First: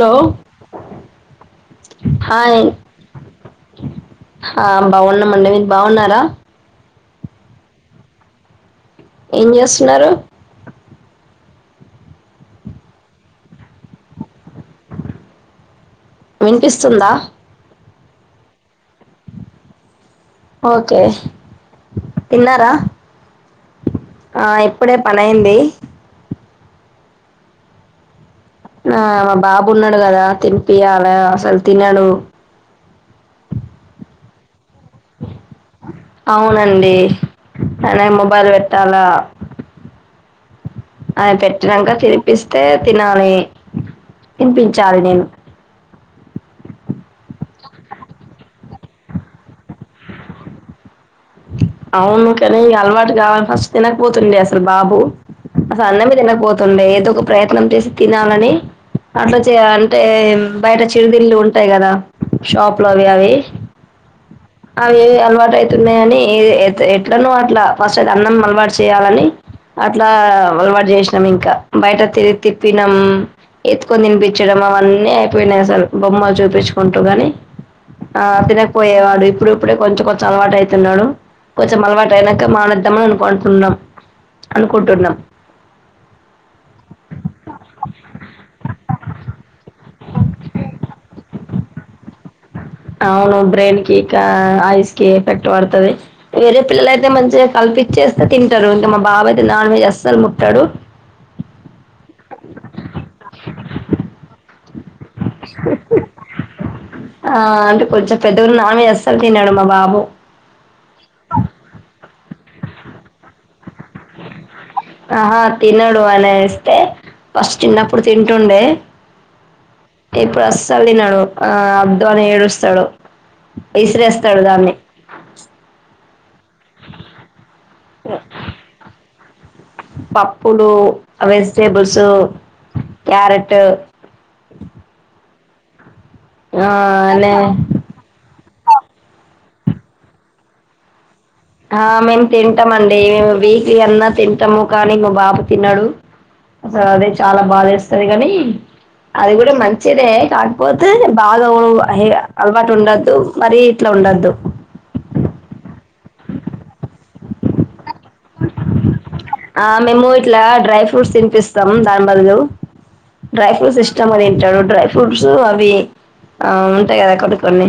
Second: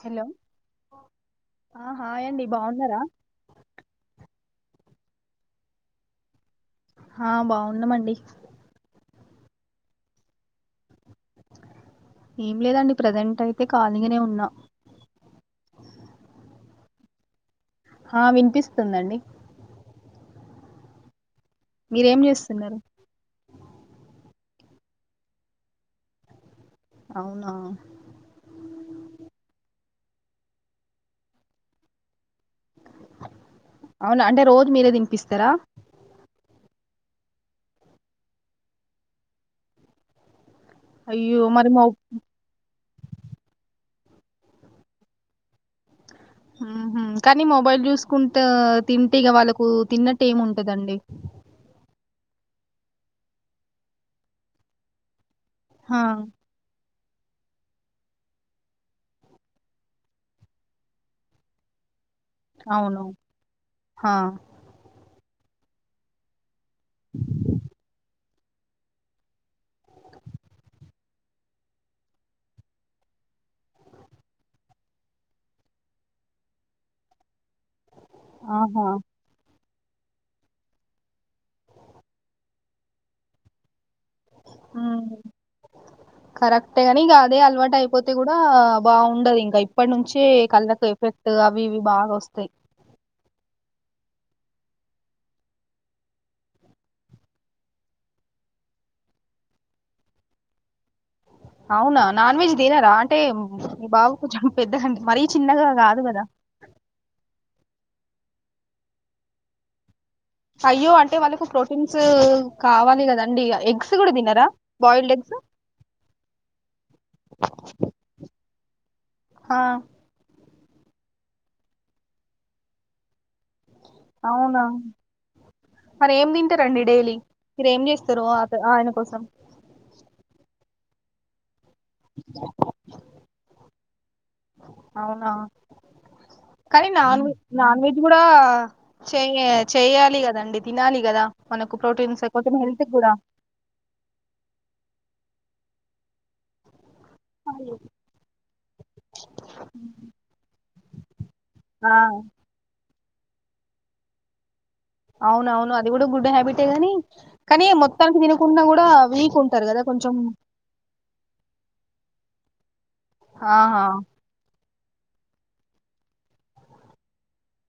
Hello ఆ hi అండి బావున్నారా? హా బావున్నామండి మీరు బావున్నారా? హా బావున్నామండి. ఏం చేస్తున్నారు? ఏం లేదండి ప్రజెంట్ అయితే ఖాళీగానే ఉన్నా. వినిపిస్తుందా? ఆ వినిపిస్తుందండి. ఓకే మీరేం తిన్నారా? చేస్తున్నారు ఆ ఇప్పుడే పని అయింది. అవునా? ఆ మా బాబు ఉన్నడు గదా తినిపియ్యాల అసలు తినడు. అవునా అంటే రోజు మీరే తినిపిస్తారా? అవునండి తనే మొబైల్ పెట్టాలా ఆయన అయ్యో మరి మొ పెట్టినాంక తినిపిస్ తే తినాలి తినిపించాలి నేను ఊహుమ్ కానీ మొబైల్ చూసుకుంటా తింటే ఇగ వాళ్ళకు తిన్నట్టు ఏం ఉంటదండి? అవును కానీ ఇగ అలవాటు కావాలి ఫస్ట్ తినకపోతుండే అసలు బాబు అసలు ఆ అన్నమే తినకపోతుండే ఏదొక ప్రయత్నం చేసి తినాలని అట్లా చే అంటే బయట చిరుతిల్లు ఉంటాయి గదా షాప్ అవును లోవి అవి ఆ అవి అలవాటు అయితున్నాయని ఎట్లనో అట్లా ఫస్ట్ అయితే అన్నం అలవాటు చేయాలని అట్లా అలవాటు చేసినాం ఇంకా బయట తిరిగి తిప్పినాం. ఎత్తుకొని తినిపిచ్చడం అవన్నీ అయిపోయినాయి అసలు బొమ్మలు చూపిచ్చుకుంటూ గాని ఆ ఆహా తినకపోయేవాడు ఇప్పుడు ఇప్పుడే కొంచెం కొంచెం అలవాటు అయితున్నాడు కొంచెం అలవాటు అయినాక మానేద్దామని అనుకుంటున్నాం ఉమ్ అనుకుంటున్నాం కరెక్టే గాని ఇగా అదే అలవాటు అయిపోతే గూడా బాగుండదు ఇంగా ఇప్పటి నుంచే కళ్ళకు ఎఫక్ట్ అవి ఇవి బాగా వస్తయి అవును బ్రెయిన్ కి ఇకా ఐస్ కి ఎఫెక్ట్ పడతది వేరే పిల్లల అయితే మంచిగా కల్పించేస్తే తింటరు ఇంగా మా బాబు అయితే నాన్ వెజ్ అస్సలు ముట్టడు అవునా నాన్ వెజ్ తినరా అంటే మీ బాబు కొంచెం పెద్ద అండి మరి హ ఆ అంటే కొంచెం పెద్దగనే నాన్ వెజ్ అస్సలు తినడు మా బాబు అయ్యో అంటే వాళ్ళకు ప్రోటీన్స్ కావాలి గదండి ఎగ్స్ గూడా తినరా బాయిల్డ్ ఎగ్స్ ఆహా తినడు అని ఇస్తే ఫస్ట్ చిన్నప్పుడు తింటుండే ఆ ఇప్పుడు అసలు తినడు ఆ వద్దు అని ఏడుస్తడు అవునా మరి ఏం తింటారండి డైలీ మీరేం ఆ చేస్తరు అత ఆయన కోసం పప్పులు వెజిటేబుల్స్ క్యారెట్ అవునా ఆ కానీ నా నే నాన్ వెెజ్ గూడా చేయ చేయాలి గదండి తినాలి గదా ఆ మేము తింటమండి మేము వీక్లీ అన్న తింటము కానీ మా బాబు తినడు అసలు అదే చాలా బాద ఎస్తది కాని అది గూడా మంచిదే కాకపోతే బాగా ఆ హైగా అలవాటు ఉండద్దు మరీ ఇట్లా ఉండదు అవును అవును అది గూడా గుడ్ హ్యాబిటే గాని కానీ మొత్తానికి తినకున్నా గూడా వీక్ ఆ ఉంటరు గదా మేము కొంచెం ఇట్లా డ్రై ఫ్రూట్స్ తిపిస్తాం దాని బదులు డ్రై ఫ్రూట్స్ ఆహా ఇష్టంగా తింటడు డ్రై ఫ్రూడ్స్ అవి అ ఉంటాయి గదా కొన్ని కొన్ని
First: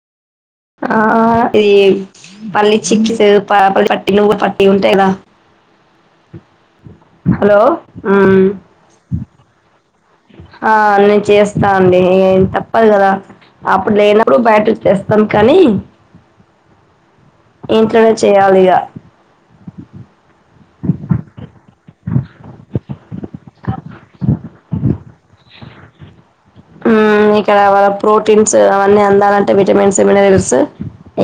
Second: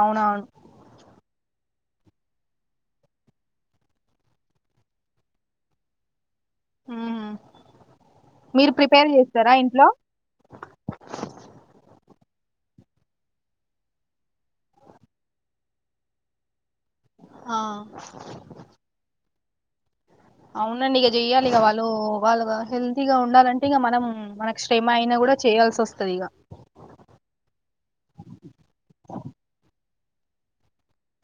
అవునా ఆ ఇది పల్లి చిక్కిస్ పల్ పట్టి నువ్వుల పట్టి ఉంటాయి గదా ఉహు హలో ఉమ్ మీరు ప్రిపేర్ చేస్తారా ఇంట్లో ఆ నేను చేస్తా అండి తప్పదు గదా అప్పుడు లేనప్పుడు బయటనుంచి తేస్తాం కానీ ఆ ఇంట్లోనే చేయాలి ఇగా అవునండి ఇగా చెయ్యాలి ఇగా వాళ్ళు వాళ్ళు హెల్తీగా ఉండాలంటే ఇగా మనం మనకు శ్రమ అయినా గూడా చేయాల్సి వస్తది ఇగా మ్ ఇక్కడ వా ప్రోటీన్స్ అవన్నీ అందాలంటే విటమిన్స్ మినరల్స్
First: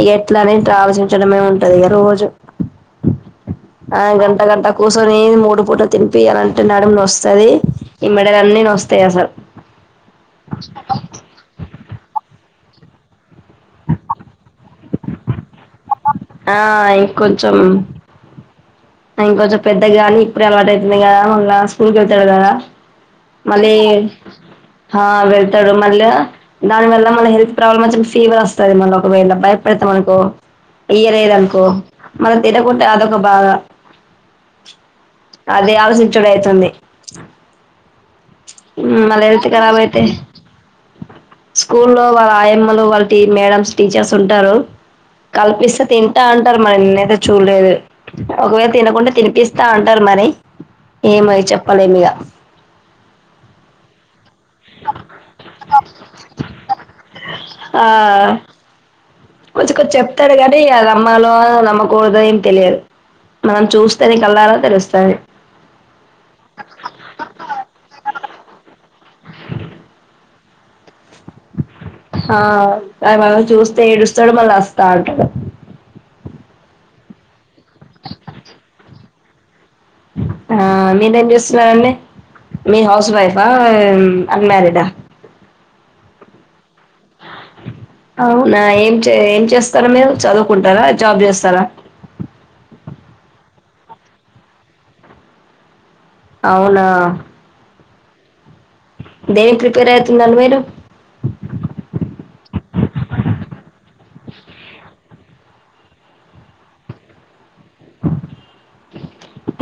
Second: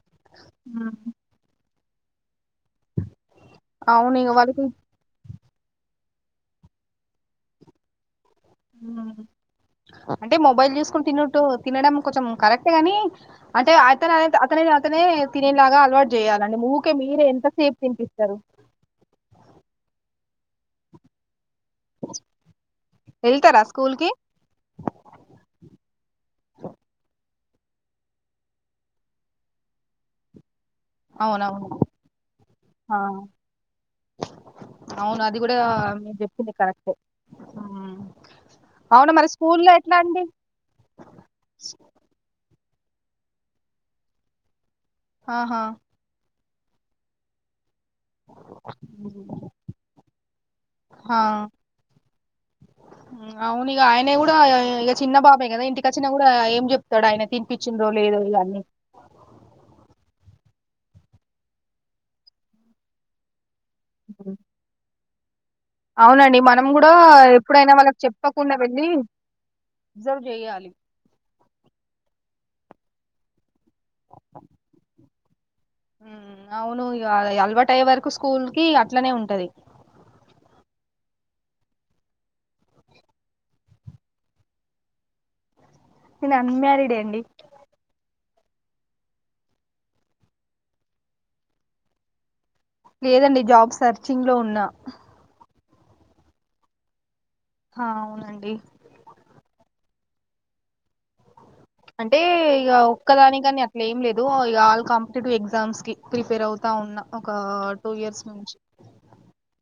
ఇగా ఎట్లానే ఆలోసించడమే ఉంటది ఇగా రోజు ఆ అవును ఇగ గంట వాళ్ళకి గంట కూర్చొని మూడు పూటలు తినిపి అలాంటే నడుమన నోస్తది ఈ మెడలు అన్నీ నోస్తాయా మ్మ్. అసల్ అంటే మొబైల్ చూసుకుని తిన్నట్టు తినడం కొంచెం కరెక్ట్ గాని అంటే అత అతనే అతనే తినేలాగా అలవా ఆ చేయాలండి ఊకే మీరే ఎంత సేపు తినిపిస్తారు ఇంక కొంచెం పెద్దగానీ ఇప్పుడు అలవాటు అవుతుంది గదా మళ్ళ స్కూల్కి వెళ్తాడు గదా వెళ్తారా మళ్ళి స్కూల్ కి హా వెళ్తాడు మళ్ళ దాని వల్ల మన హెల్త్ ప్రాబ్లమ్ వచ్చి ఫీవర్ వస్తది మన ఒకవేళ భయపడతే మనకు ఇయ్యలేదనుకో అవునవును మళ్ళ తినక పోతే ఆ అదొక బాద అవును అది గూడా మీరు ఆలోచించుడు చెప్పింది కరెక్టే ఉమ్ అవును మల్ల మరి హెల్త్ స్కూల్లో కరాబ్ ఎట్లా అయితే అండి స్కూల్లో వాళ్ళ ఆయమ్మలు వాళ్ళ టి మేడమ్స్ టీచర్స్ ఉంటరు ఆహా కల్పిస్తే తింటా అంటరు మరి నేను చూడలేదు ఒకవేళ తినకుంటె తినిపిస్తా అంటరు మరి ఏమో చెప్పలేం ఇగ అవునిగా ఆయనే గూడా య్ ఇగ చిన్న బాబే కదా ఇంటికచ్చినా గూడా ఏం చెప్తడాయన తినిపించిండ్రో లేదో ఇగ అన్నీ కొంచ్ కొన్ చెప్తడు గనీ ఇగ నమ్మాలో నమ్మకూడదొ ఏం తెలియదు మనం చూస్ స్తేనే ఉమ్. కల్లారా తెలుస్తది అవునండి మనం గూడ ఎప్పుడైనా వాళ్ళక్ చెప్పకుండ వెళ్ళి అబ్జర్వ్ చేయాలి హా అ మళ్ళ చూస్తే ఏడుస్తడు మళ్ళ అస్తా అంటడు ఉమ్ అవును ఇగాడ అలవాటయ్యే వరకు స్కూల్ కి ఇగ ట్లనే ఉంటది ఆ మీరేం జేస్తున్నరండి మీర్ హౌస్ వైఫా అన్ మ్యారీడ్ ఆ నెన్ అన్ మ్యారిడే అండి అవునా ఏం చే ఏం చేస్తరు మీరు చదువుకుంటరా జాబ్ చేస్తరా లేదండి జాబ్ సర్చింగ్ లో ఉన్నా అవునా హా అవునండి దేని ప్రిపేర్ అయితున్నరు మీరు అంటే ఇగ ఒక్కదానికని అట్ల ఏం లేదు ఇగాల్ కాంపిటేటివ్ ఎగ్జామ్స్ కి ప్రిపేర్ అవుతా ఉన్న ఒకా టూ ఇయర్స్ నుంచి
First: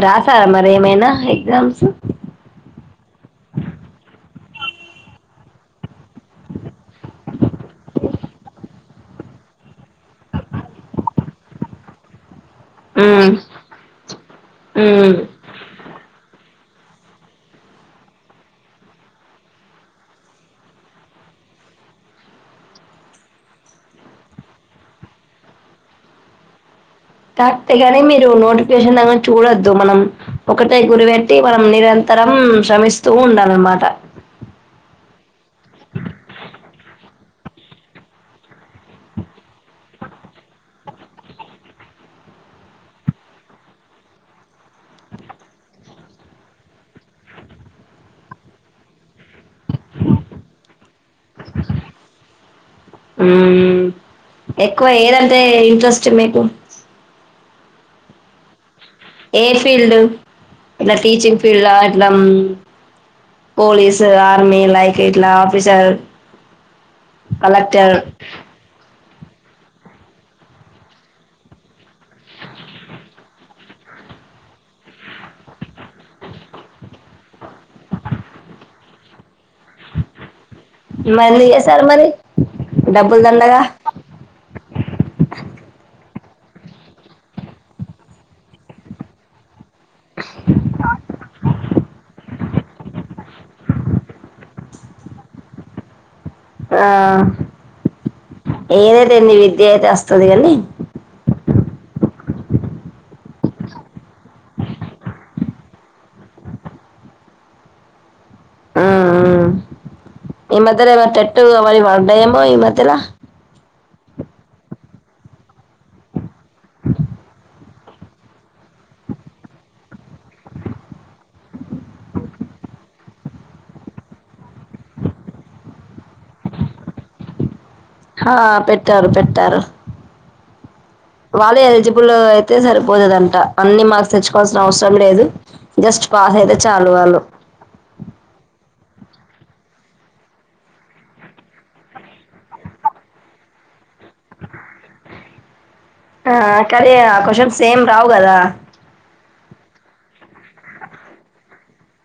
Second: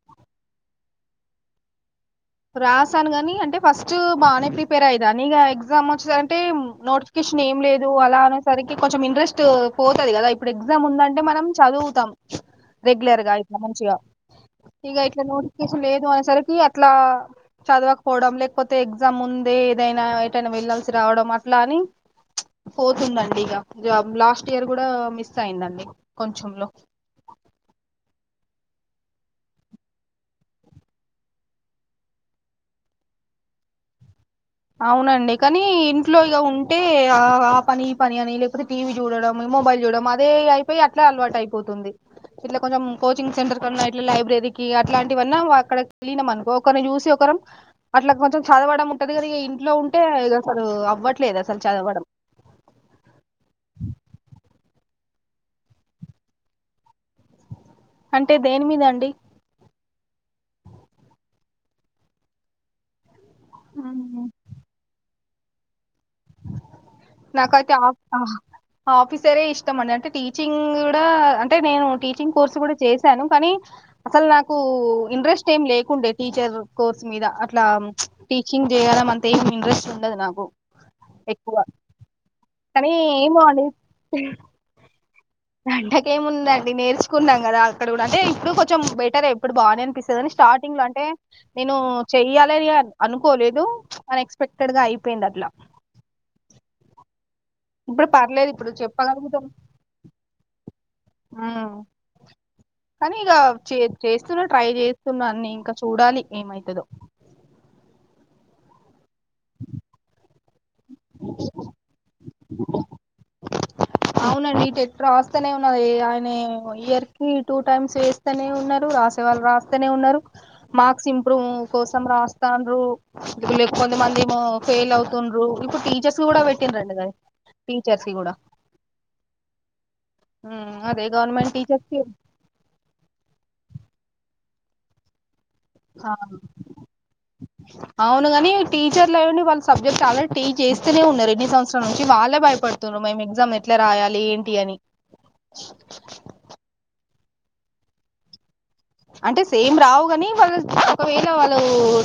రాసారా మరి ఏమైనా ఎగ్జామ్స్ రాసాను గనీ అంటే ఫస్ట్ బానే ప్రిపేర్ అయ్యేదాన్ని ఇగ ఎగ్జామ్ వచ్చిందంటే నోట్స్ కిషన్ ఏం లేదు అలా అనేసి సరికి కొంచెం ఇంట్రెస్ట్ పోతుది గదా ఇప్పుడు ఎగ్జామ్ ఉందంటే మనం చదువుతాం రెగ్యులర్ గా మ్మ్ ఇట్ల మంచిగా ఇగ మ్మ్ ఇట్ల నోటిఫికేషన్ లేదు అనేసరికి అట్లా చదవకపోవడం లేకపోతే ఎగ్జామ్ ముందే ఏదైనా ఏటైనా వెళ్ళాల్సి రావడం అట్లా అని పోతుందండి ఇగ జాబ్ లాస్ట్ ఇయర్ గూడా మిస్ అయిందండి కొంచంలో కరెక్టే గని మీరు నోటిఫికేషన్ అవన్ చూడొద్దు మనం ఒకటే గురి బేట్టి మనం నిరంతరం శ్రమిస్తూ ఉండాలన్నమాట అవునండి కనీ ఇంట్లో ఇగ ఉంటే ఆ ఆ పని ఈ పని అని లేకపోతే టీ వీ జూడడం మొబైల్ జూడం అదే ఇగ అయిపోయి అట్లే అలవాటు అయిపోతుంది ఇట్ల కొంచెం కోచింగ్ సెంటర్ కన్నా ఇట్ల లైబ్రరీ కీ అట్లాంటివన్నా అక్కడకెళ్ళినం అనుకో ఒకరిని జూసి ఒకరం అట్ల కొంచెం చదవడం ఉంటది గద ఇగ ఇంట్లో ఉంటే ఇగ అసలూ అవ్వట్లేదు అసలు చదవడం ఎక్కువ ఏదంటే ఇంట్రెస్ట్ మీకు అంటే దేని మీద అండి ఏ ఫీల్డ్ ఇట్ల టీచింగ్ ఫీల్డ్ ఆ ఇట్ల ఉమ్ పోలీస్, అవును ఆర్మీ లైక్ ఇట్ల ఆఫీసర్ నాకైతే కలెక్టర్ ఆఫ్ ఆ ఆఫీసరే ఇష్టం అండి అంటే టీచింగ్ గూడా అంటే నేను టీచింగ్ కోర్స్ గూడ చేశాను కనీ అసల్ నాకూ ఇంట్రెస్ట్ ఏం లేకుండే టీచర్ కోర్స్ మీద అట్లా టీచింగ్ చేయడం అంత ఏం ఇంట్రెస్ట్ ఉండదు నాకు మరి ఎక్కువ చేసారు మరి కానీ డబ్బుల్ ఏమో దండగా అండి [inaudible] దండగేముందండి నేర్చుకున్నాం గదా అక్కడ గూడా అంటే ఇప్పుడు కొంచెం బెటరే ఇప్పుడు బానే అనిపిస్తదని స్టార్టింగ్లో అంటే నేనూ చెయ్యాలి అని అనుకోలేదు అన్ఎక్స్పెక్టెడ్ గా అయిపోయింది అట్లా ఆ ఇప్పుడు పర్లేదు ఇప్పుడు ఏదైతే నీ విద్య అయితే అస్తది కనీ ఆ కానీ ఇగ చే చేస్తున్నా ట్రై చేస్తున్నా అన్నీ ఇంకా చూడాలి ఏమైతదో ఆ ఆ ఈ మధ్య టెట్టు అవన్నీ పడతాయేమో ఈ మధ్యలా అవునండి టెట్ రాస్తనే ఉన్న ఆయన ఇయర్కి టూ టైమ్స్ వేస్తనే ఉన్నారు రాసే వాళ్ళు రాస్తనే ఉన్నరు మార్క్స్ ఇంప్రూవ్ కోసం రాస్తడ్రు కొంతమంది ఏమో ఫెయిల్ అవుతుండ్రు ఇప్పుడు టీచర్స్ కూడా పెట్టిందంట కదా ఆ పెట్టారు పెట్టారు ఉ అదీ ఏ గవర్నమెంట్ టీచర్స్ కీ అంతే సరిపోతదంట అన్ని మార్క్స్ తెచ్చుకోవాల్సిన అవసరం లేదు జస్ట్ పాస్ అయితే చాలు వాళ్ళు అవునుగనీ టీచర్లయుండి వాళ్లు సబ్జెక్ట్ ఆల్రెడీ టీచ్చేస్తనే ఉన్నారు ఎన్ని సంవత్సరాల నుంచి వాళ్ళే భయపడు మేమ్ ఎగ్జామ్ ఎట్లా రాయాలి ఏంటి అని ఆ కనీ ఆ క్యూస్షన్స్ సేమ్ రావు కదా అంటే సేమ్ రావు గనీ వాళ్ళు ఒకవేళ వాళ్లు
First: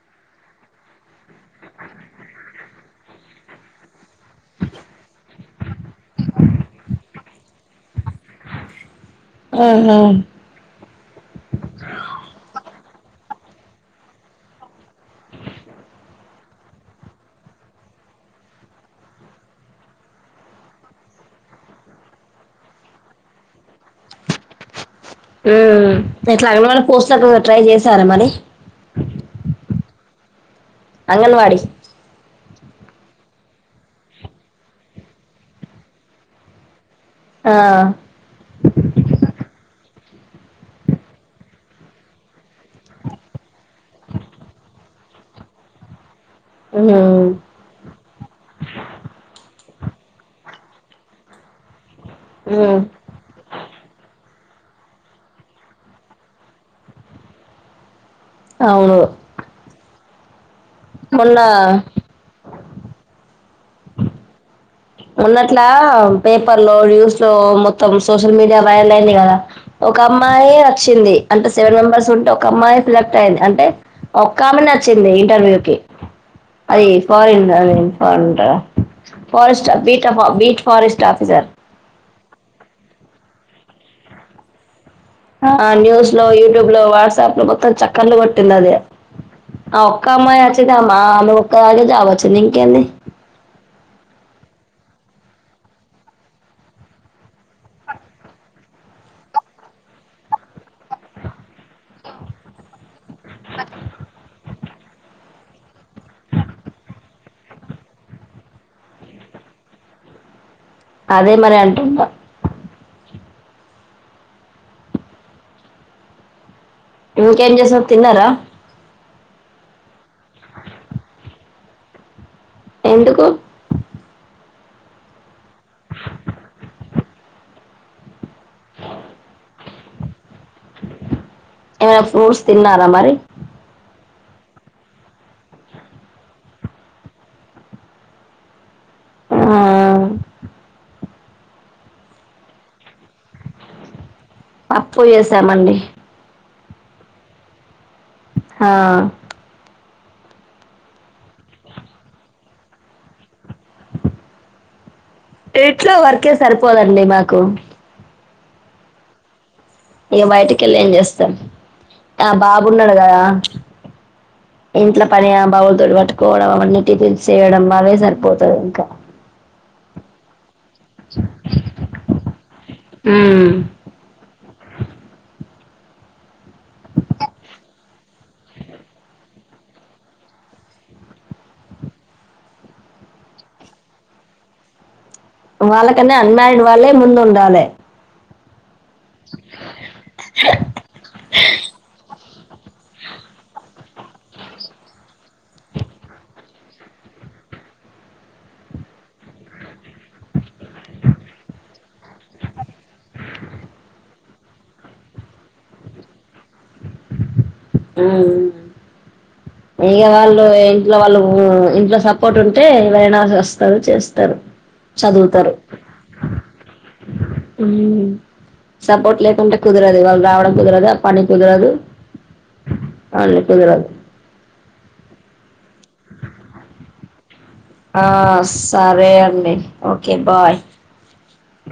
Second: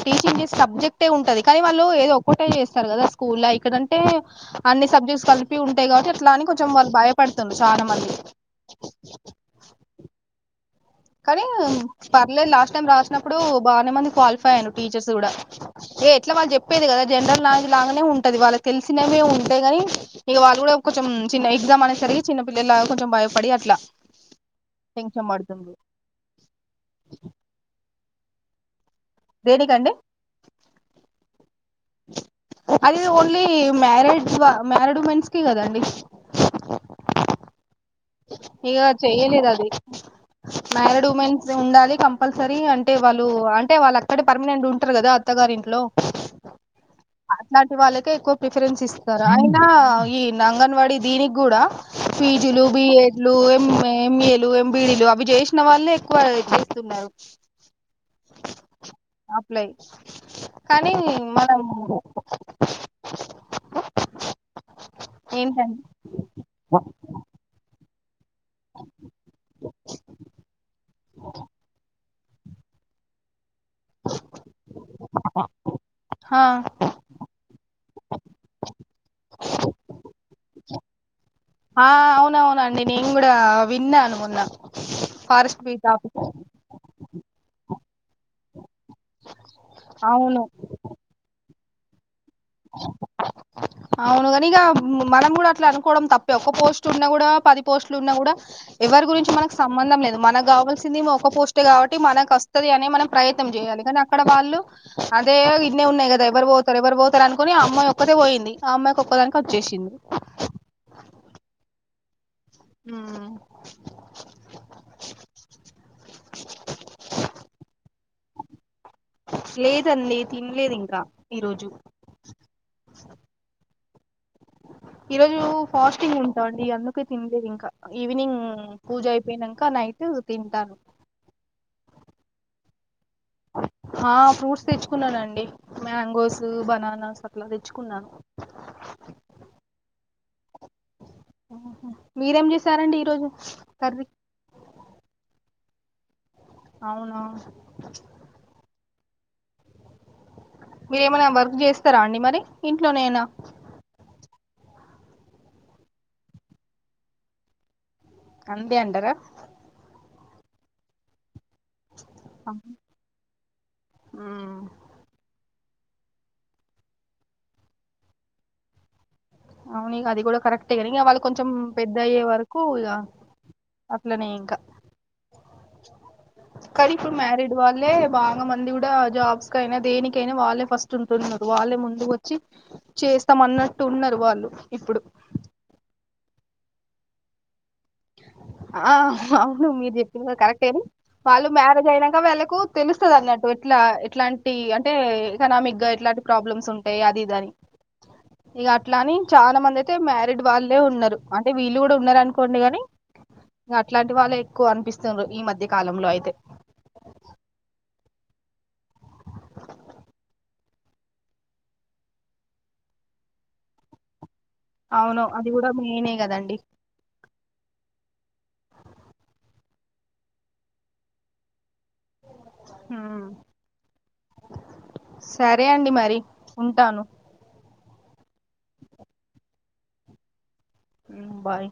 టీచింగ్ చేసే సబ్జెక్టే ఉంటది కానీ వాళ్ళు ఏదో ఒక్కటే చేస్తారు కదా స్కూల్ ఇక్కడ అంటే అన్ని సబ్జెక్ట్స్ కలిపి ఉంటాయి కావట్టి అట్లా అని కొంచెం వాళ్ళు భయపడుతు ఉంటారు చానా మంది ఆహా కానీ పర్లేదు లాస్ట్ టైమ్ రాసినప్పుడు బానే మంది క్వాలిఫై ఐన్నారు టీచర్స్ కూడా ఏ ఎట్లా వాళ్ళు చెప్పేది కదా జనరల్ నాలెడ్జ్ లాగానే ఉంటది వాళ్ళకి తెలిసినవే ఉంటాయిగాని ఇగ వాళ్ళు కూడా కొంచెం చిన్న ఎగ్జామ్ అనేసరికి చిన్న పిల్లల్లాగ కొంచెం భయపడి అట్లా ఆ టెన్షన్ పడుతోంది ఎట్లా అంగన్వాడీ పోస్ట్లకు ట్రై చేసారా మరి దేనికండి అంగన్వాడి అది ఓన్లీ మ్యారిడ్ మ్యారిడ్ ఉమెన్స్ కి కదండి ఆ ఇగ చేయలేదది మ్యారిడ్ ఉమెన్స్ ఉండాలి కంపల్సరీ అంటే వాళ్ళు ఆం అంటే వాళ్ళు అక్కడే పర్మినెంట్ ఉంటరు గదా అత్తగారింట్లో ఆ ఇట్లాంటి వాళ్ళకే ఎక్కువ ప్రిఫరెన్స్ ఇస్తారు అయినా ఈ అంగన్వాడీ దీనిగుడా ఫీజులూ మ్మ్ ఎంఎ ఎంఏలు ఎంబిడీలు అవి చేసిన వాళ్ళే ఎక్కువ చేస్తున్నారు అవును అప్లై కానీ మనం మొన్న మొన్నట్లా ఏంటండి పేపర్ లో న్యూస్ లో మొత్తం సోషల్ మీడియా వైరల్ అయింది కదా ఒక అమ్మాయి అచ్చింది అంటే సెవెన్ మెంబెర్స్ ఉంటే ఒక్క అమ్మాయి సెలెక్ట్ అయింది అంటే ఒక్క ఆమెనే అచ్చింది ఇంటర్వ్యూకి ఆ అది ఫారన్న్ forest beat beat forest officer ఆ అవున అవునండి నేను కూడా విన్నాను మొన్న ఫారెస్ట్ ఆ బీట్ న్యూస్ ఆఫీస్ లో యూట్యూబ్ లో వాట్సాప్ లో మొత్తం చక్కర్లు పట్టింది అది ఆ ఒక్క అవును అమ్మాయి వచ్చిద అమ్మా అమె ఒక్క అగే జావచ్చు నీ కేంది అవునుగాని ఇక మనం కూడా అట్లా అనుకోవడం తప్పే ఒక్క పోస్ట్ ఉన్నా కూడా పది పోస్ట్లు ఉన్నా కూడా ఎవరి గురించి మనకు సంబంధం లేదు మనకు కావాల్సిం సింది ఒక పోస్టే కాబట్టి మనకు వస్తది అని మనం ప్రయత్నం చేయాలి కానీ అక్కడ వాళ్ళు అదే ఇన్నే ఉన్నాయి కదా ఎవరు పోతారు ఎవరు పోతారు అనుకుని ఆ అమ్మాయి ఒక్కతే పోయింది ఆ అమ్మాయికి ఒక్కదానికి వచ్చేసింది అదే మరి అంటుంన్నా మ్ ఇంకేమ్ చేసావు తిన్నారా లేద అండి తిన్ లేదు ఇంకా ఈరోజు ఎందుకు ఈ రోజు ఫాస్టింగ్ ఉంటా అండి అందుకే తిన్లేదు ఇంకా ఈవినింగ్ పూజ అయిపో అయినాక నైట్ తింటాను ఏవర ఫ్రూట్స్ తిన్నారా అ మరి ఆ ఫ్రూట్స్ తెచ్చుకున్నాను అండి మ్యాంగోస్ బనానాస్ అట్లా తెచ్చుకు ఉన్నాను ఆ హ మీరేం చేసార అండి ఈ రోజు కర్రీ పప్పు చేసామ అండి అవునా హా మీరే ఏమైనా వర్క్ చేస్తారా అండి మరి ఇంట్లోనేనా తేట్లో వర్కే సరిపోదఅండి మాకు అందే అంటార ఇగ బయటకి వెళ్ళి ఏం చేస్తామ్ ఆ బాబు ఉన్నాడు కదా మ్మ్ ఇంట్లో పని బావులతో పట్టుకోవడం అవ అన్నీ టిఫిల్స్ చేయడం అవే సరిపోతది ఇంకా అవును ఇగ అది కూడా కరెక్ట్ అంతే గాని ఇగ వాళ్ళు కొంచెం మ్ పెద్ద అయ్యే వరకు ఇగ అట్లనే ఇంకా [inaudible] కానీ ఇప్పుడు మ్యారీడ్ వాళ్ళే బాగా మంది కూడా జాబ్స్ క అయినా దేనికై అయినా వాళ్ళే ఫస్ట్ చంటున్నారు వాళ్ళే ముందు వచ్చి చేస్తాం అన్న అట్టు ఉన్నారు వాళ్ళు ఇప్పుడు వాళ్ళక అన్నా అన్మాయయిండ్ వాళ్ళే ముందు ఉండాలే ఆ అవును మీరు చెప్పిన కదా కరెక్ట్ అని వాళ్ళు మ్యారేజ్ అయినాక వీళ్ళకు తెలుస్త అది అన్నట్టు ఎట్లా ఎట్లాంటి అంటే ఎకనామిక్ గా ఎట్లా అంటి ప్రాబ్లమ్స్ ఉంటాయి అది ఇది అని ఇక అట్లా అని చాలా మంది అయితే మ్యారిడ్ వాళ్ళే ఉన్నారు అంటే వీళ్ళు కూడా ఉన్నార అనుకోండి గాని [inaudible] ఇగ అట్లా అంటి వాళ్ళే ఎక్కువ అనిపిస్తుండ్రు ఈ మధ్య కాలంలో అయితే ఆ ఇక వాళ్ళు ఏ ఇంట్లో వాళ్ళు ఇంట్లో సపోర్ట్ ఉంటే ఎవరైన వస్తారు చేస్తారు అవును అది కూడా మెయినే కద అండి మ్ సపోర్ట్ లేకుంటే కుదరకదు ఇగ వాళ్ళు రావడం కుదరఅదు అ పని కుదరఅదు ఉమ్ అన్ని కుదరఅవు సరే అండి మరి ఉంటాను ఆ సరే అండి ఓకే బాయ్ మ్ బాయ్